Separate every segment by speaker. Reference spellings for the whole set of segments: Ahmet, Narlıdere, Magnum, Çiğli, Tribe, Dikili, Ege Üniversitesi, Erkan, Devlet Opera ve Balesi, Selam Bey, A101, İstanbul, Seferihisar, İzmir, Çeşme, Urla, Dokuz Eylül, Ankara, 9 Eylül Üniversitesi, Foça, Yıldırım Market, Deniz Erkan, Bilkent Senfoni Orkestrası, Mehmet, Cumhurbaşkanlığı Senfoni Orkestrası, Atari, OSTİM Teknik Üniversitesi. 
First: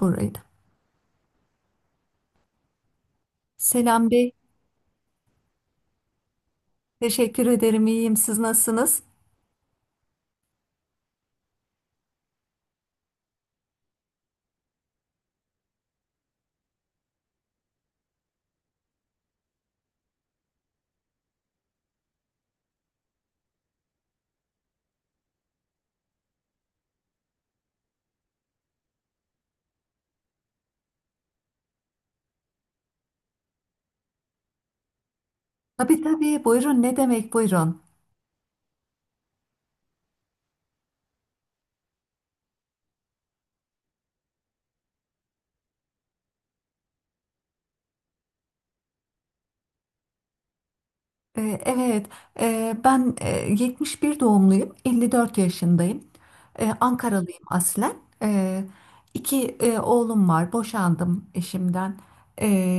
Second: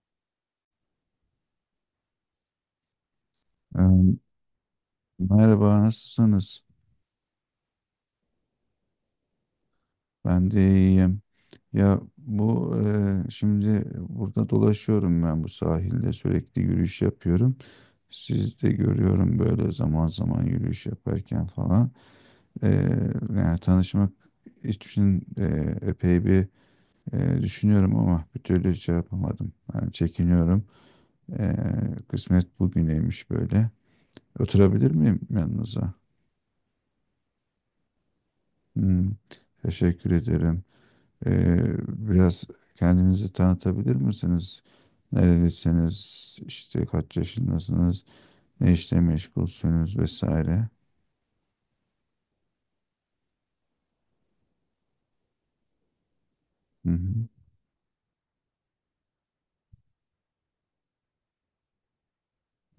Speaker 1: Burayı da. Selam
Speaker 2: Ee,
Speaker 1: Bey,
Speaker 2: Merhaba, nasılsınız?
Speaker 1: teşekkür ederim. İyiyim. Siz nasılsınız?
Speaker 2: Ben de iyiyim. Ya bu şimdi burada dolaşıyorum ben bu sahilde sürekli yürüyüş yapıyorum. Siz de görüyorum böyle zaman zaman yürüyüş yaparken falan. Ee, yani tanışmak için epey bir düşünüyorum ama bir türlü şey yapamadım. Yani çekiniyorum. Ee, kısmet bugüneymiş böyle. Oturabilir miyim yanınıza?
Speaker 1: Tabii tabii. Buyurun. Ne demek buyurun?
Speaker 2: Hmm, teşekkür ederim. Ee, biraz kendinizi tanıtabilir misiniz? Nerelisiniz? İşte kaç yaşındasınız? Ne işle meşgulsünüz vesaire.
Speaker 1: Ee, Evet, Ben 71 doğumluyum, 54 yaşındayım.
Speaker 2: Hı hı.
Speaker 1: Ankaralıyım aslen. Ee, İki oğlum var, boşandım eşimden.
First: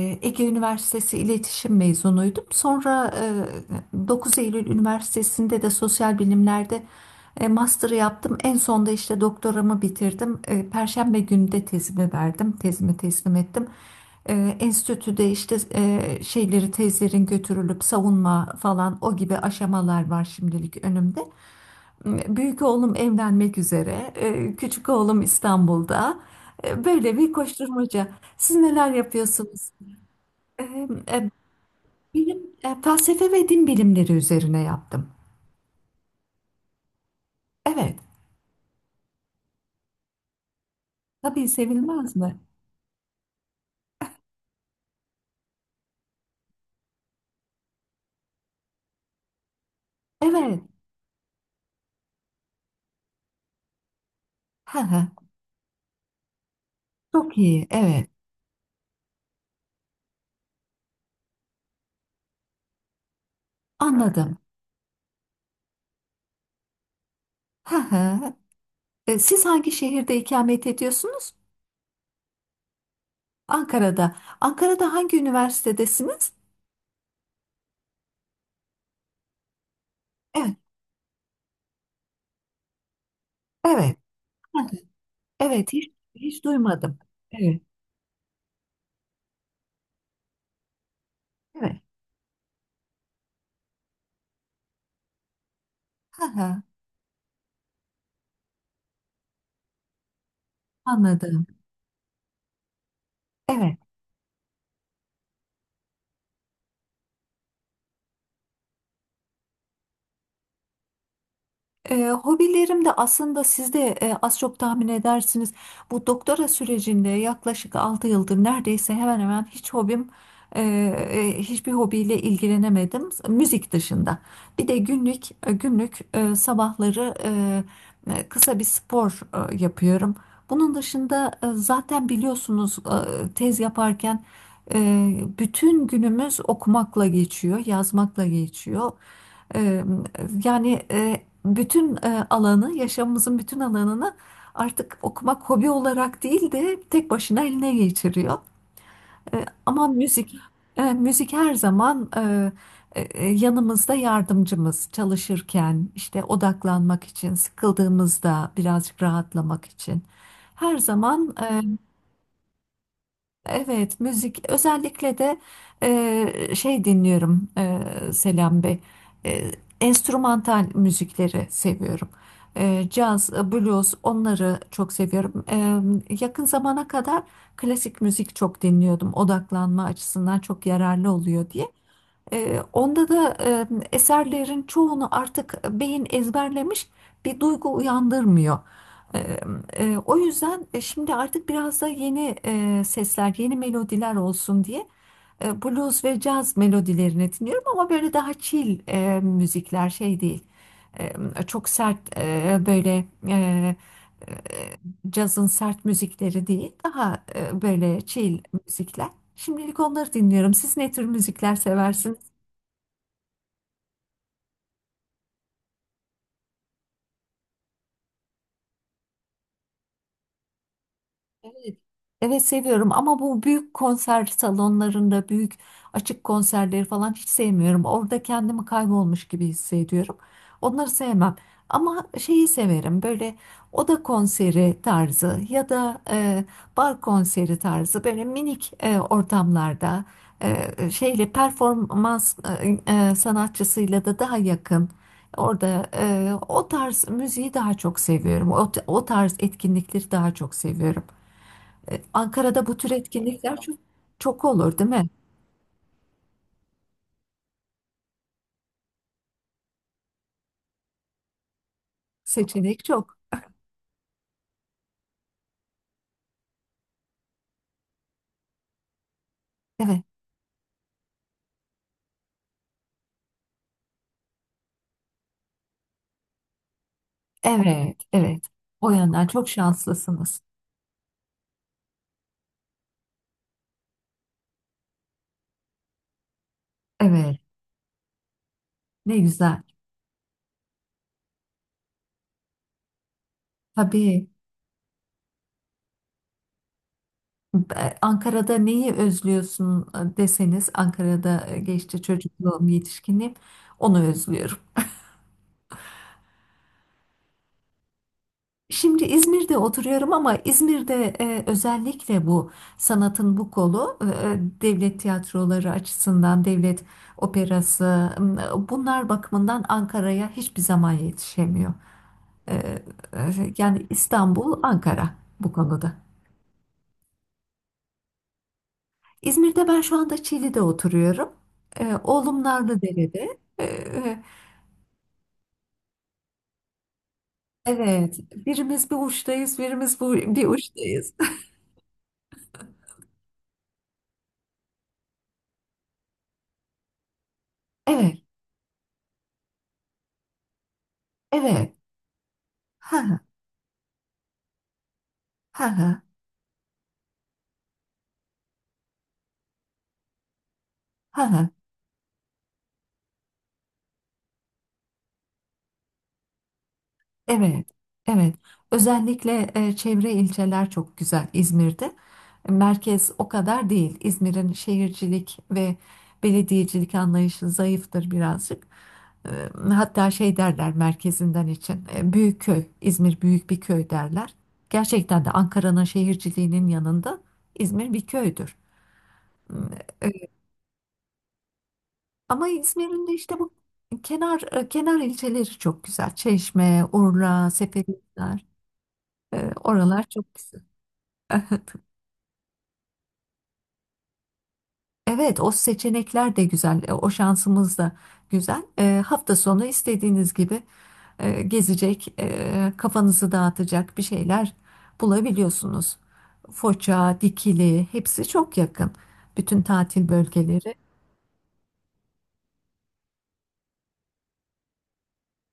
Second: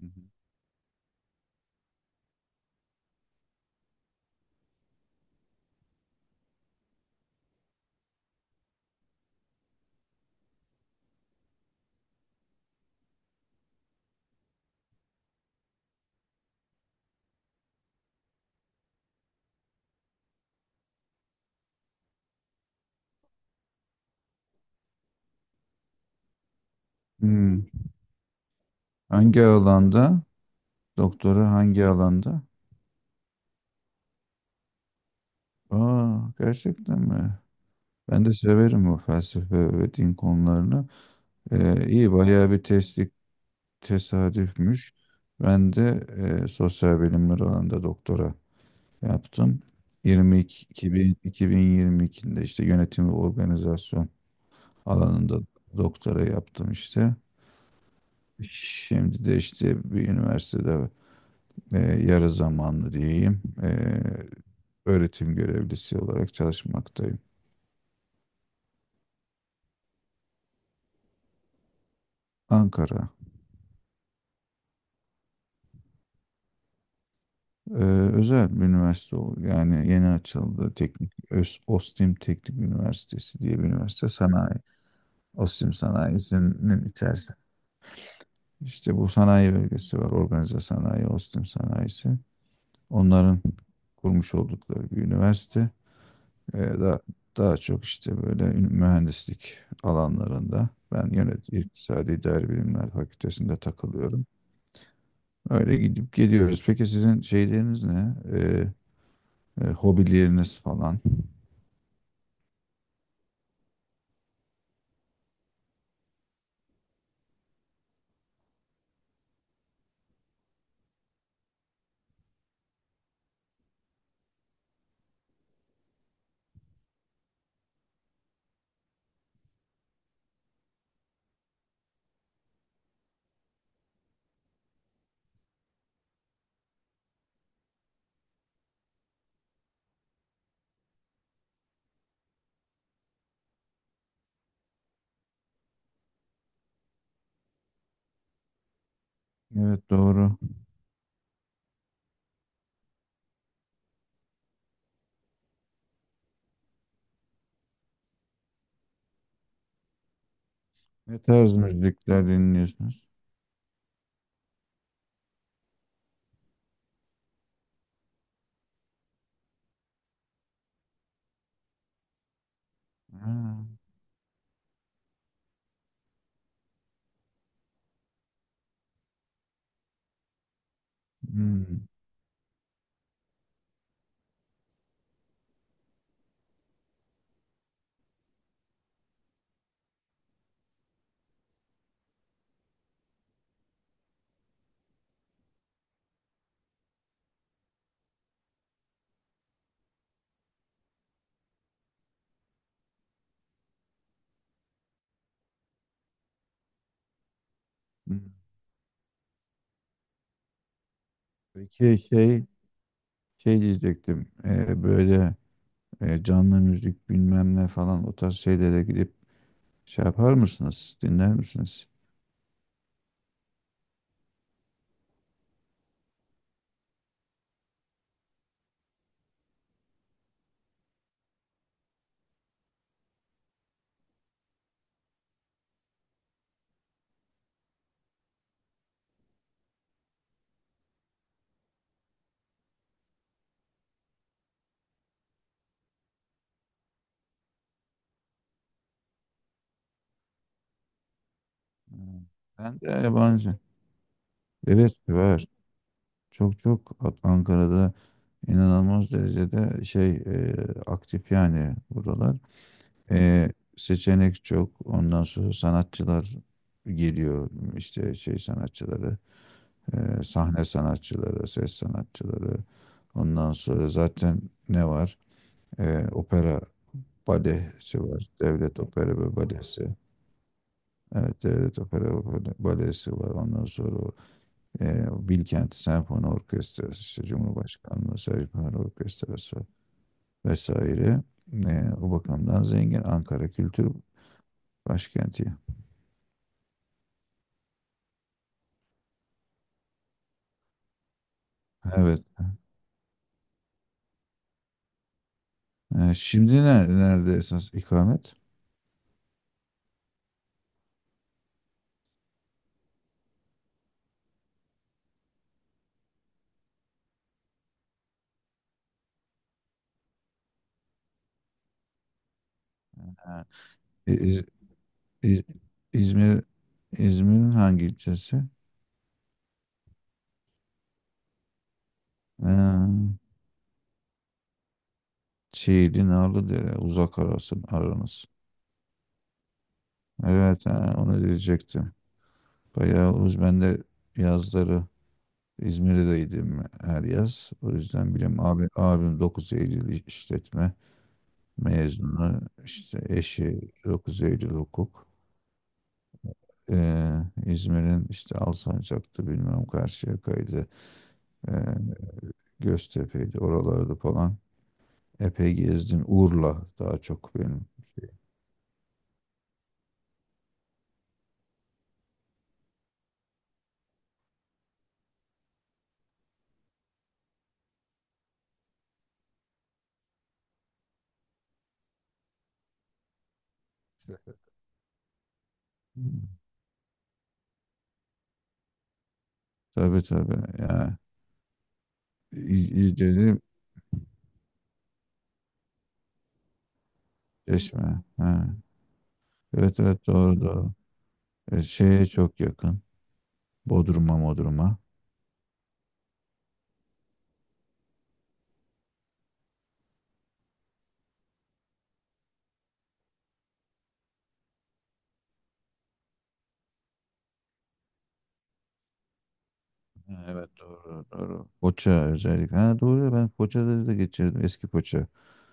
Speaker 2: Hı hı.
Speaker 1: Ege Üniversitesi İletişim mezunuydum. Sonra 9 Eylül Üniversitesi'nde de sosyal bilimlerde master'ı yaptım. En sonda işte doktoramı bitirdim. Perşembe günü de tezimi verdim, tezimi teslim ettim. Enstitüde işte şeyleri tezlerin götürülüp savunma falan o gibi aşamalar var şimdilik önümde. Büyük oğlum evlenmek üzere, küçük oğlum İstanbul'da. Böyle bir
Speaker 2: Hmm.
Speaker 1: koşturmaca. Siz neler
Speaker 2: Hangi
Speaker 1: yapıyorsunuz?
Speaker 2: alanda?
Speaker 1: E, e,
Speaker 2: Doktora hangi
Speaker 1: Bilim,
Speaker 2: alanda?
Speaker 1: felsefe ve din bilimleri üzerine yaptım.
Speaker 2: Aa, gerçekten mi?
Speaker 1: Evet,
Speaker 2: Ben de severim bu felsefe ve din konularını.
Speaker 1: tabii
Speaker 2: İyi
Speaker 1: sevilmez mi?
Speaker 2: bayağı bir teslik tesadüfmüş. Ben de sosyal bilimler alanında doktora yaptım.
Speaker 1: Evet,
Speaker 2: 22, 2000 2022'de işte yönetim ve organizasyon
Speaker 1: hı hı,
Speaker 2: alanında doktora yaptım işte.
Speaker 1: çok iyi, evet,
Speaker 2: Şimdi de işte bir üniversitede yarı zamanlı diyeyim
Speaker 1: anladım.
Speaker 2: öğretim görevlisi olarak çalışmaktayım.
Speaker 1: Hı hı. Siz hangi şehirde ikamet ediyorsunuz?
Speaker 2: Ankara.
Speaker 1: Ankara'da. Ankara'da hangi üniversitedesiniz?
Speaker 2: e, özel bir üniversite, yani yeni
Speaker 1: Evet,
Speaker 2: açıldı, OSTİM Teknik Üniversitesi diye bir
Speaker 1: evet.
Speaker 2: üniversite sanayi.
Speaker 1: Hı hı. Evet,
Speaker 2: OSTİM
Speaker 1: hiç, hiç
Speaker 2: sanayisinin
Speaker 1: duymadım.
Speaker 2: içerisinde.
Speaker 1: Evet,
Speaker 2: İşte bu sanayi bölgesi var. Organize sanayi, Ostim
Speaker 1: evet.
Speaker 2: sanayisi. Onların kurmuş oldukları bir üniversite.
Speaker 1: Hı hı,
Speaker 2: Ve da, daha çok işte böyle mühendislik alanlarında. Ben
Speaker 1: anladım.
Speaker 2: İktisadi İdari Bilimler Fakültesi'nde
Speaker 1: Evet.
Speaker 2: takılıyorum. Öyle gidip geliyoruz. Peki sizin şeyleriniz ne? Hobileriniz falan.
Speaker 1: Hobilerim de aslında siz de az çok tahmin edersiniz. Bu doktora sürecinde yaklaşık 6 yıldır neredeyse hemen hemen hiç hiçbir hobiyle ilgilenemedim. Müzik dışında. Bir de günlük sabahları kısa bir spor yapıyorum. Bunun dışında zaten biliyorsunuz tez yaparken e, bütün günümüz okumakla geçiyor, yazmakla geçiyor. Eee, Yani bütün alanı, yaşamımızın bütün alanını artık okumak hobi olarak değil de tek başına eline geçiriyor. Ama
Speaker 2: Evet,
Speaker 1: müzik,
Speaker 2: doğru.
Speaker 1: müzik her zaman yanımızda yardımcımız çalışırken, işte odaklanmak için, sıkıldığımızda birazcık rahatlamak için. Her
Speaker 2: Ne
Speaker 1: zaman
Speaker 2: tarz müzikler dinliyorsunuz?
Speaker 1: evet, müzik özellikle de şey dinliyorum. Selam Bey. E, Enstrümantal müzikleri seviyorum.
Speaker 2: Ha,
Speaker 1: Caz, blues onları çok seviyorum. Yakın zamana kadar klasik müzik çok dinliyordum. Odaklanma açısından çok yararlı oluyor diye.
Speaker 2: hmm,
Speaker 1: Onda da eserlerin çoğunu artık beyin ezberlemiş bir duygu uyandırmıyor. Ee, O yüzden şimdi artık biraz da yeni sesler, yeni melodiler olsun diye blues ve caz melodilerini dinliyorum ama böyle daha chill müzikler şey değil. Çok sert cazın sert müzikleri değil, daha böyle chill
Speaker 2: hmm.
Speaker 1: müzikler. Şimdilik onları dinliyorum. Siz ne tür müzikler
Speaker 2: Peki
Speaker 1: seversiniz?
Speaker 2: şey. Şey diyecektim, böyle canlı müzik bilmem ne falan o tarz şeylere gidip şey yapar mısınız? Dinler
Speaker 1: Evet,
Speaker 2: misiniz?
Speaker 1: evet seviyorum ama bu büyük konser salonlarında büyük açık konserleri falan hiç sevmiyorum. Orada kendimi kaybolmuş gibi hissediyorum. Onları sevmem. Ama şeyi severim böyle oda konseri tarzı ya da bar konseri tarzı böyle minik ortamlarda şeyle performans sanatçısıyla da daha yakın. Orada o tarz müziği daha çok seviyorum. O tarz etkinlikleri daha çok seviyorum.
Speaker 2: Hmm.
Speaker 1: Ankara'da bu
Speaker 2: Ben de
Speaker 1: tür
Speaker 2: yabancı.
Speaker 1: etkinlikler çok, çok olur, değil
Speaker 2: Evet,
Speaker 1: mi?
Speaker 2: var. Çok çok, Ankara'da inanılmaz derecede şey, aktif yani buralar.
Speaker 1: Seçenek çok.
Speaker 2: E, seçenek çok. Ondan sonra sanatçılar geliyor, işte şey sanatçıları,
Speaker 1: Evet,
Speaker 2: sahne sanatçıları, ses sanatçıları. Ondan sonra zaten ne var? Opera
Speaker 1: evet,
Speaker 2: balesi var.
Speaker 1: evet.
Speaker 2: Devlet
Speaker 1: O
Speaker 2: opera
Speaker 1: yandan
Speaker 2: ve
Speaker 1: çok
Speaker 2: balesi.
Speaker 1: şanslısınız.
Speaker 2: Evet, Devlet Opera ve Balesi var. Ondan sonra o, Bilkent Senfoni Orkestrası, işte
Speaker 1: Evet,
Speaker 2: Cumhurbaşkanlığı Senfoni
Speaker 1: ne
Speaker 2: Orkestrası
Speaker 1: güzel.
Speaker 2: vesaire. O bakımdan zengin Ankara Kültür
Speaker 1: Tabii.
Speaker 2: Başkenti.
Speaker 1: Ankara'da neyi özlüyorsun deseniz, Ankara'da geçti
Speaker 2: Evet.
Speaker 1: çocukluğum, yetişkinliğim, onu özlüyorum.
Speaker 2: Şimdi nerede esas ikamet?
Speaker 1: Şimdi İzmir'de oturuyorum ama İzmir'de özellikle bu sanatın bu kolu devlet tiyatroları açısından devlet operası, bunlar bakımından Ankara'ya hiçbir zaman yetişemiyor. E,
Speaker 2: Ha,
Speaker 1: Yani
Speaker 2: İz-
Speaker 1: İstanbul, Ankara
Speaker 2: İz-
Speaker 1: bu konuda.
Speaker 2: İzmir. İzmir'in hangi ilçesi?
Speaker 1: İzmir'de ben şu anda Çiğli'de oturuyorum. Oğlum
Speaker 2: Ha,
Speaker 1: Narlıdere'de.
Speaker 2: Çiğli, Narlıdere, uzak arasın,
Speaker 1: Evet,
Speaker 2: aranız.
Speaker 1: birimiz bir uçtayız, birimiz bir
Speaker 2: Evet, ha,
Speaker 1: uçtayız.
Speaker 2: onu diyecektim. Bayağı uz. Ben de yazları İzmir'deydim her yaz. O yüzden
Speaker 1: Evet,
Speaker 2: abi, abim dokuz Eylül işletme
Speaker 1: evet.
Speaker 2: mezunu.
Speaker 1: Ha
Speaker 2: İşte
Speaker 1: ha
Speaker 2: eşi dokuz Eylül hukuk.
Speaker 1: ha
Speaker 2: Ee, İzmir'in işte Alsancak'tı bilmem Karşıyaka'ydı.
Speaker 1: ha.
Speaker 2: Ee, Göztepe'ydi, oralarda falan. Epey gezdim. Urla daha çok
Speaker 1: Evet,
Speaker 2: benim.
Speaker 1: evet. Özellikle çevre ilçeler çok güzel İzmir'de. Merkez o kadar değil. İzmir'in şehircilik ve belediyecilik anlayışı zayıftır birazcık. E, Hatta şey derler merkezinden için. Büyük köy, İzmir büyük bir köy derler. Gerçekten de Ankara'nın
Speaker 2: Hmm.
Speaker 1: şehirciliğinin yanında İzmir bir köydür.
Speaker 2: Tabii
Speaker 1: E,
Speaker 2: tabii. Yani,
Speaker 1: Ama İzmir'in de işte
Speaker 2: Dedim
Speaker 1: bu kenar ilçeleri çok güzel. Çeşme, Urla,
Speaker 2: Çeşme.
Speaker 1: Seferihisar,
Speaker 2: Ha. Evet
Speaker 1: oralar
Speaker 2: evet,
Speaker 1: çok
Speaker 2: doğru
Speaker 1: güzel.
Speaker 2: doğru. Şeye çok yakın. Bodrum'a, Bodrum'a.
Speaker 1: Evet, o seçenekler de güzel, o şansımız da güzel. Hafta sonu istediğiniz gibi gezecek, kafanızı dağıtacak bir şeyler bulabiliyorsunuz. Foça, Dikili, hepsi çok yakın. Bütün tatil
Speaker 2: Ha, evet,
Speaker 1: bölgeleri.
Speaker 2: doğru doğru. Foça özellikle. Ha, doğru ya, ben Foça'da da geçirdim. Eski Foça.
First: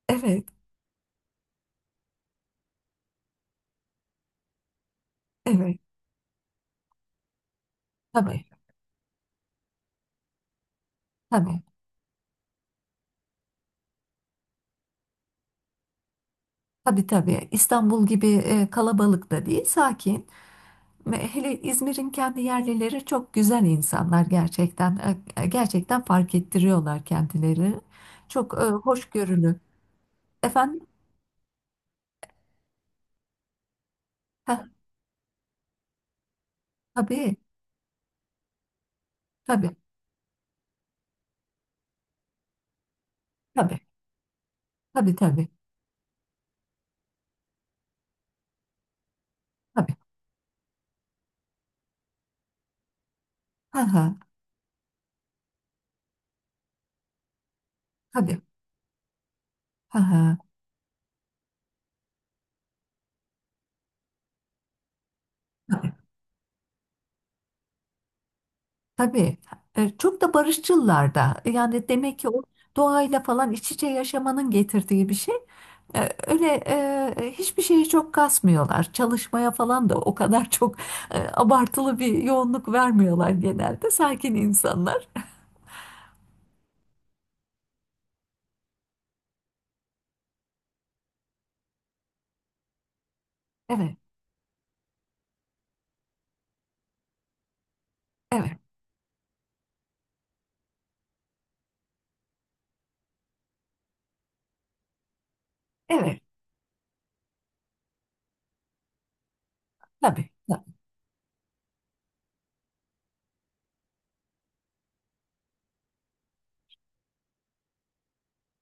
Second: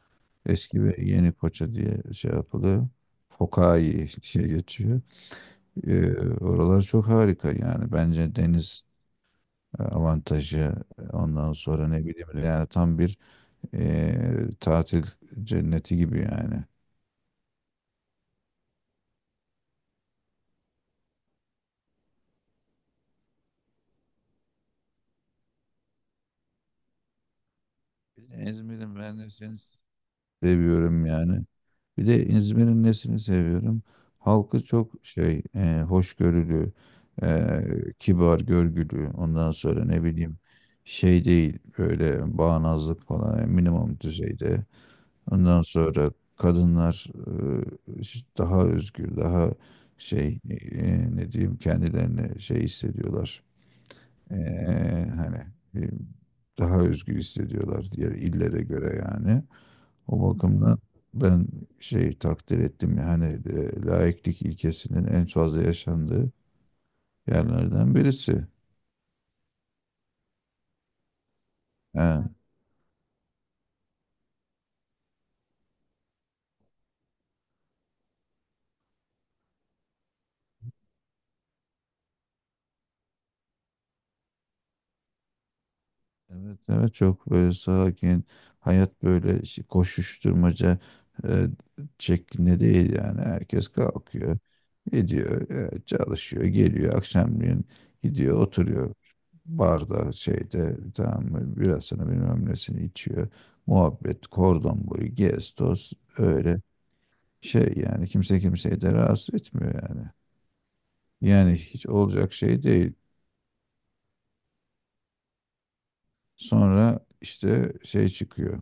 Speaker 1: Evet,
Speaker 2: Eski ve yeni Foça diye şey yapılıyor. Fokai diye geçiyor.
Speaker 1: evet.
Speaker 2: Oralar çok harika yani. Bence
Speaker 1: Tabii,
Speaker 2: deniz avantajı, ondan
Speaker 1: tabii,
Speaker 2: sonra ne bileyim, yani tam bir tatil cenneti gibi yani.
Speaker 1: tabii, tabii. İstanbul gibi kalabalık da değil, sakin. Ve hele İzmir'in kendi yerlileri çok güzel insanlar gerçekten. Gerçekten fark ettiriyorlar kendileri.
Speaker 2: Bir de
Speaker 1: Çok
Speaker 2: İzmir'im, ben de seni
Speaker 1: hoşgörülü. Efendim?
Speaker 2: seviyorum yani. Bir de İzmir'in nesini seviyorum?
Speaker 1: Ha,
Speaker 2: Halkı çok şey, hoşgörülü,
Speaker 1: tabii,
Speaker 2: e, kibar, görgülü. Ondan
Speaker 1: tabii,
Speaker 2: sonra ne bileyim, şey değil böyle, bağnazlık falan yani
Speaker 1: tabii,
Speaker 2: minimum düzeyde.
Speaker 1: tabii, tabii,
Speaker 2: Ondan sonra kadınlar daha özgür, daha
Speaker 1: tabii.
Speaker 2: şey, ne diyeyim, kendilerini şey hissediyorlar.
Speaker 1: Ha, ha,
Speaker 2: E, hani e, daha özgür hissediyorlar diğer
Speaker 1: tabii,
Speaker 2: illere göre yani.
Speaker 1: ha,
Speaker 2: O
Speaker 1: ha.
Speaker 2: bakımdan ben şey takdir ettim yani, laiklik ilkesinin en fazla yaşandığı yerlerden birisi.
Speaker 1: Tabii. Çok da barışçılar da. Yani demek ki
Speaker 2: Ha,
Speaker 1: o doğayla falan iç içe yaşamanın getirdiği bir şey. Öyle hiçbir şeyi çok kasmıyorlar. Çalışmaya falan da o kadar çok abartılı bir yoğunluk vermiyorlar genelde. Sakin insanlar.
Speaker 2: evet evet, çok böyle sakin hayat, böyle koşuşturmaca e, şeklinde değil yani. Herkes
Speaker 1: Evet,
Speaker 2: kalkıyor, gidiyor, çalışıyor, geliyor akşamleyin, gidiyor
Speaker 1: evet,
Speaker 2: oturuyor barda, şeyde, tamam mı, birasını bilmem nesini içiyor, muhabbet, kordon boyu gez toz,
Speaker 1: evet.
Speaker 2: öyle. Şey yani kimse kimseyi de rahatsız etmiyor yani.
Speaker 1: Tabii, tabii.
Speaker 2: Yani hiç olacak şey değil. Sonra işte şey çıkıyor.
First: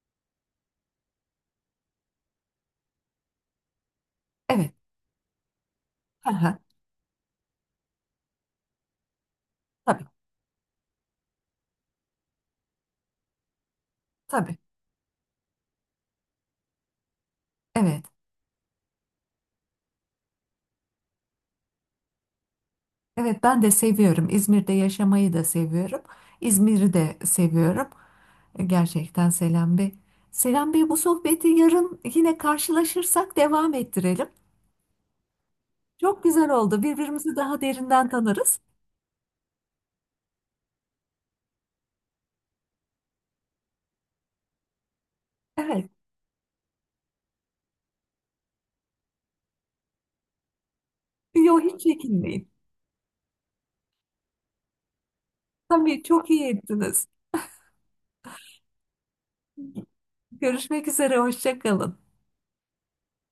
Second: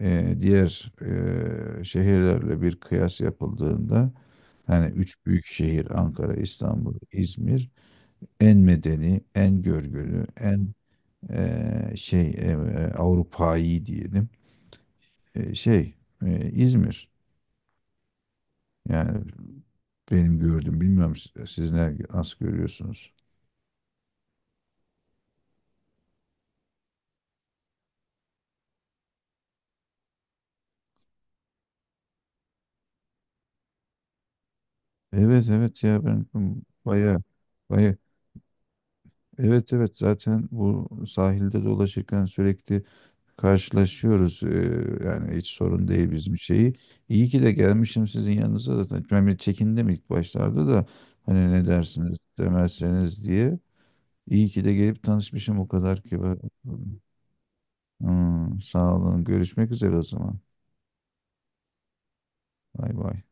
Speaker 2: Diğer şehirlerle bir kıyas yapıldığında,
Speaker 1: Evet.
Speaker 2: hani üç büyük şehir Ankara,
Speaker 1: Aha,
Speaker 2: İstanbul, İzmir en medeni, en
Speaker 1: tabii,
Speaker 2: görgülü, en ee, şey ee, Avrupa'yı diyelim.
Speaker 1: tabii.
Speaker 2: Ee, şey İzmir.
Speaker 1: Evet.
Speaker 2: Yani benim gördüğüm, bilmiyorum siz ne, nasıl görüyorsunuz?
Speaker 1: Evet, ben de seviyorum. İzmir'de yaşamayı da seviyorum. İzmir'i de seviyorum. Gerçekten Selam Bey. Selam Bey bu sohbeti yarın yine karşılaşırsak devam ettirelim.
Speaker 2: Evet evet ya,
Speaker 1: Çok
Speaker 2: ben
Speaker 1: güzel oldu.
Speaker 2: baya
Speaker 1: Birbirimizi daha
Speaker 2: baya,
Speaker 1: derinden tanırız.
Speaker 2: evet evet, zaten bu sahilde dolaşırken sürekli karşılaşıyoruz. Yani hiç sorun
Speaker 1: Evet.
Speaker 2: değil bizim şeyi. İyi ki de gelmişim sizin yanınıza zaten. Ben bir çekindim ilk başlarda da, hani
Speaker 1: Yok
Speaker 2: ne
Speaker 1: hiç
Speaker 2: dersiniz,
Speaker 1: çekinmeyin.
Speaker 2: demezseniz diye. İyi ki de gelip tanışmışım, o kadar
Speaker 1: Tabii
Speaker 2: ki.
Speaker 1: çok iyi ettiniz.
Speaker 2: Hmm, sağ olun. Görüşmek üzere o zaman.
Speaker 1: Görüşmek üzere. Hoşça kalın.
Speaker 2: Bay bay.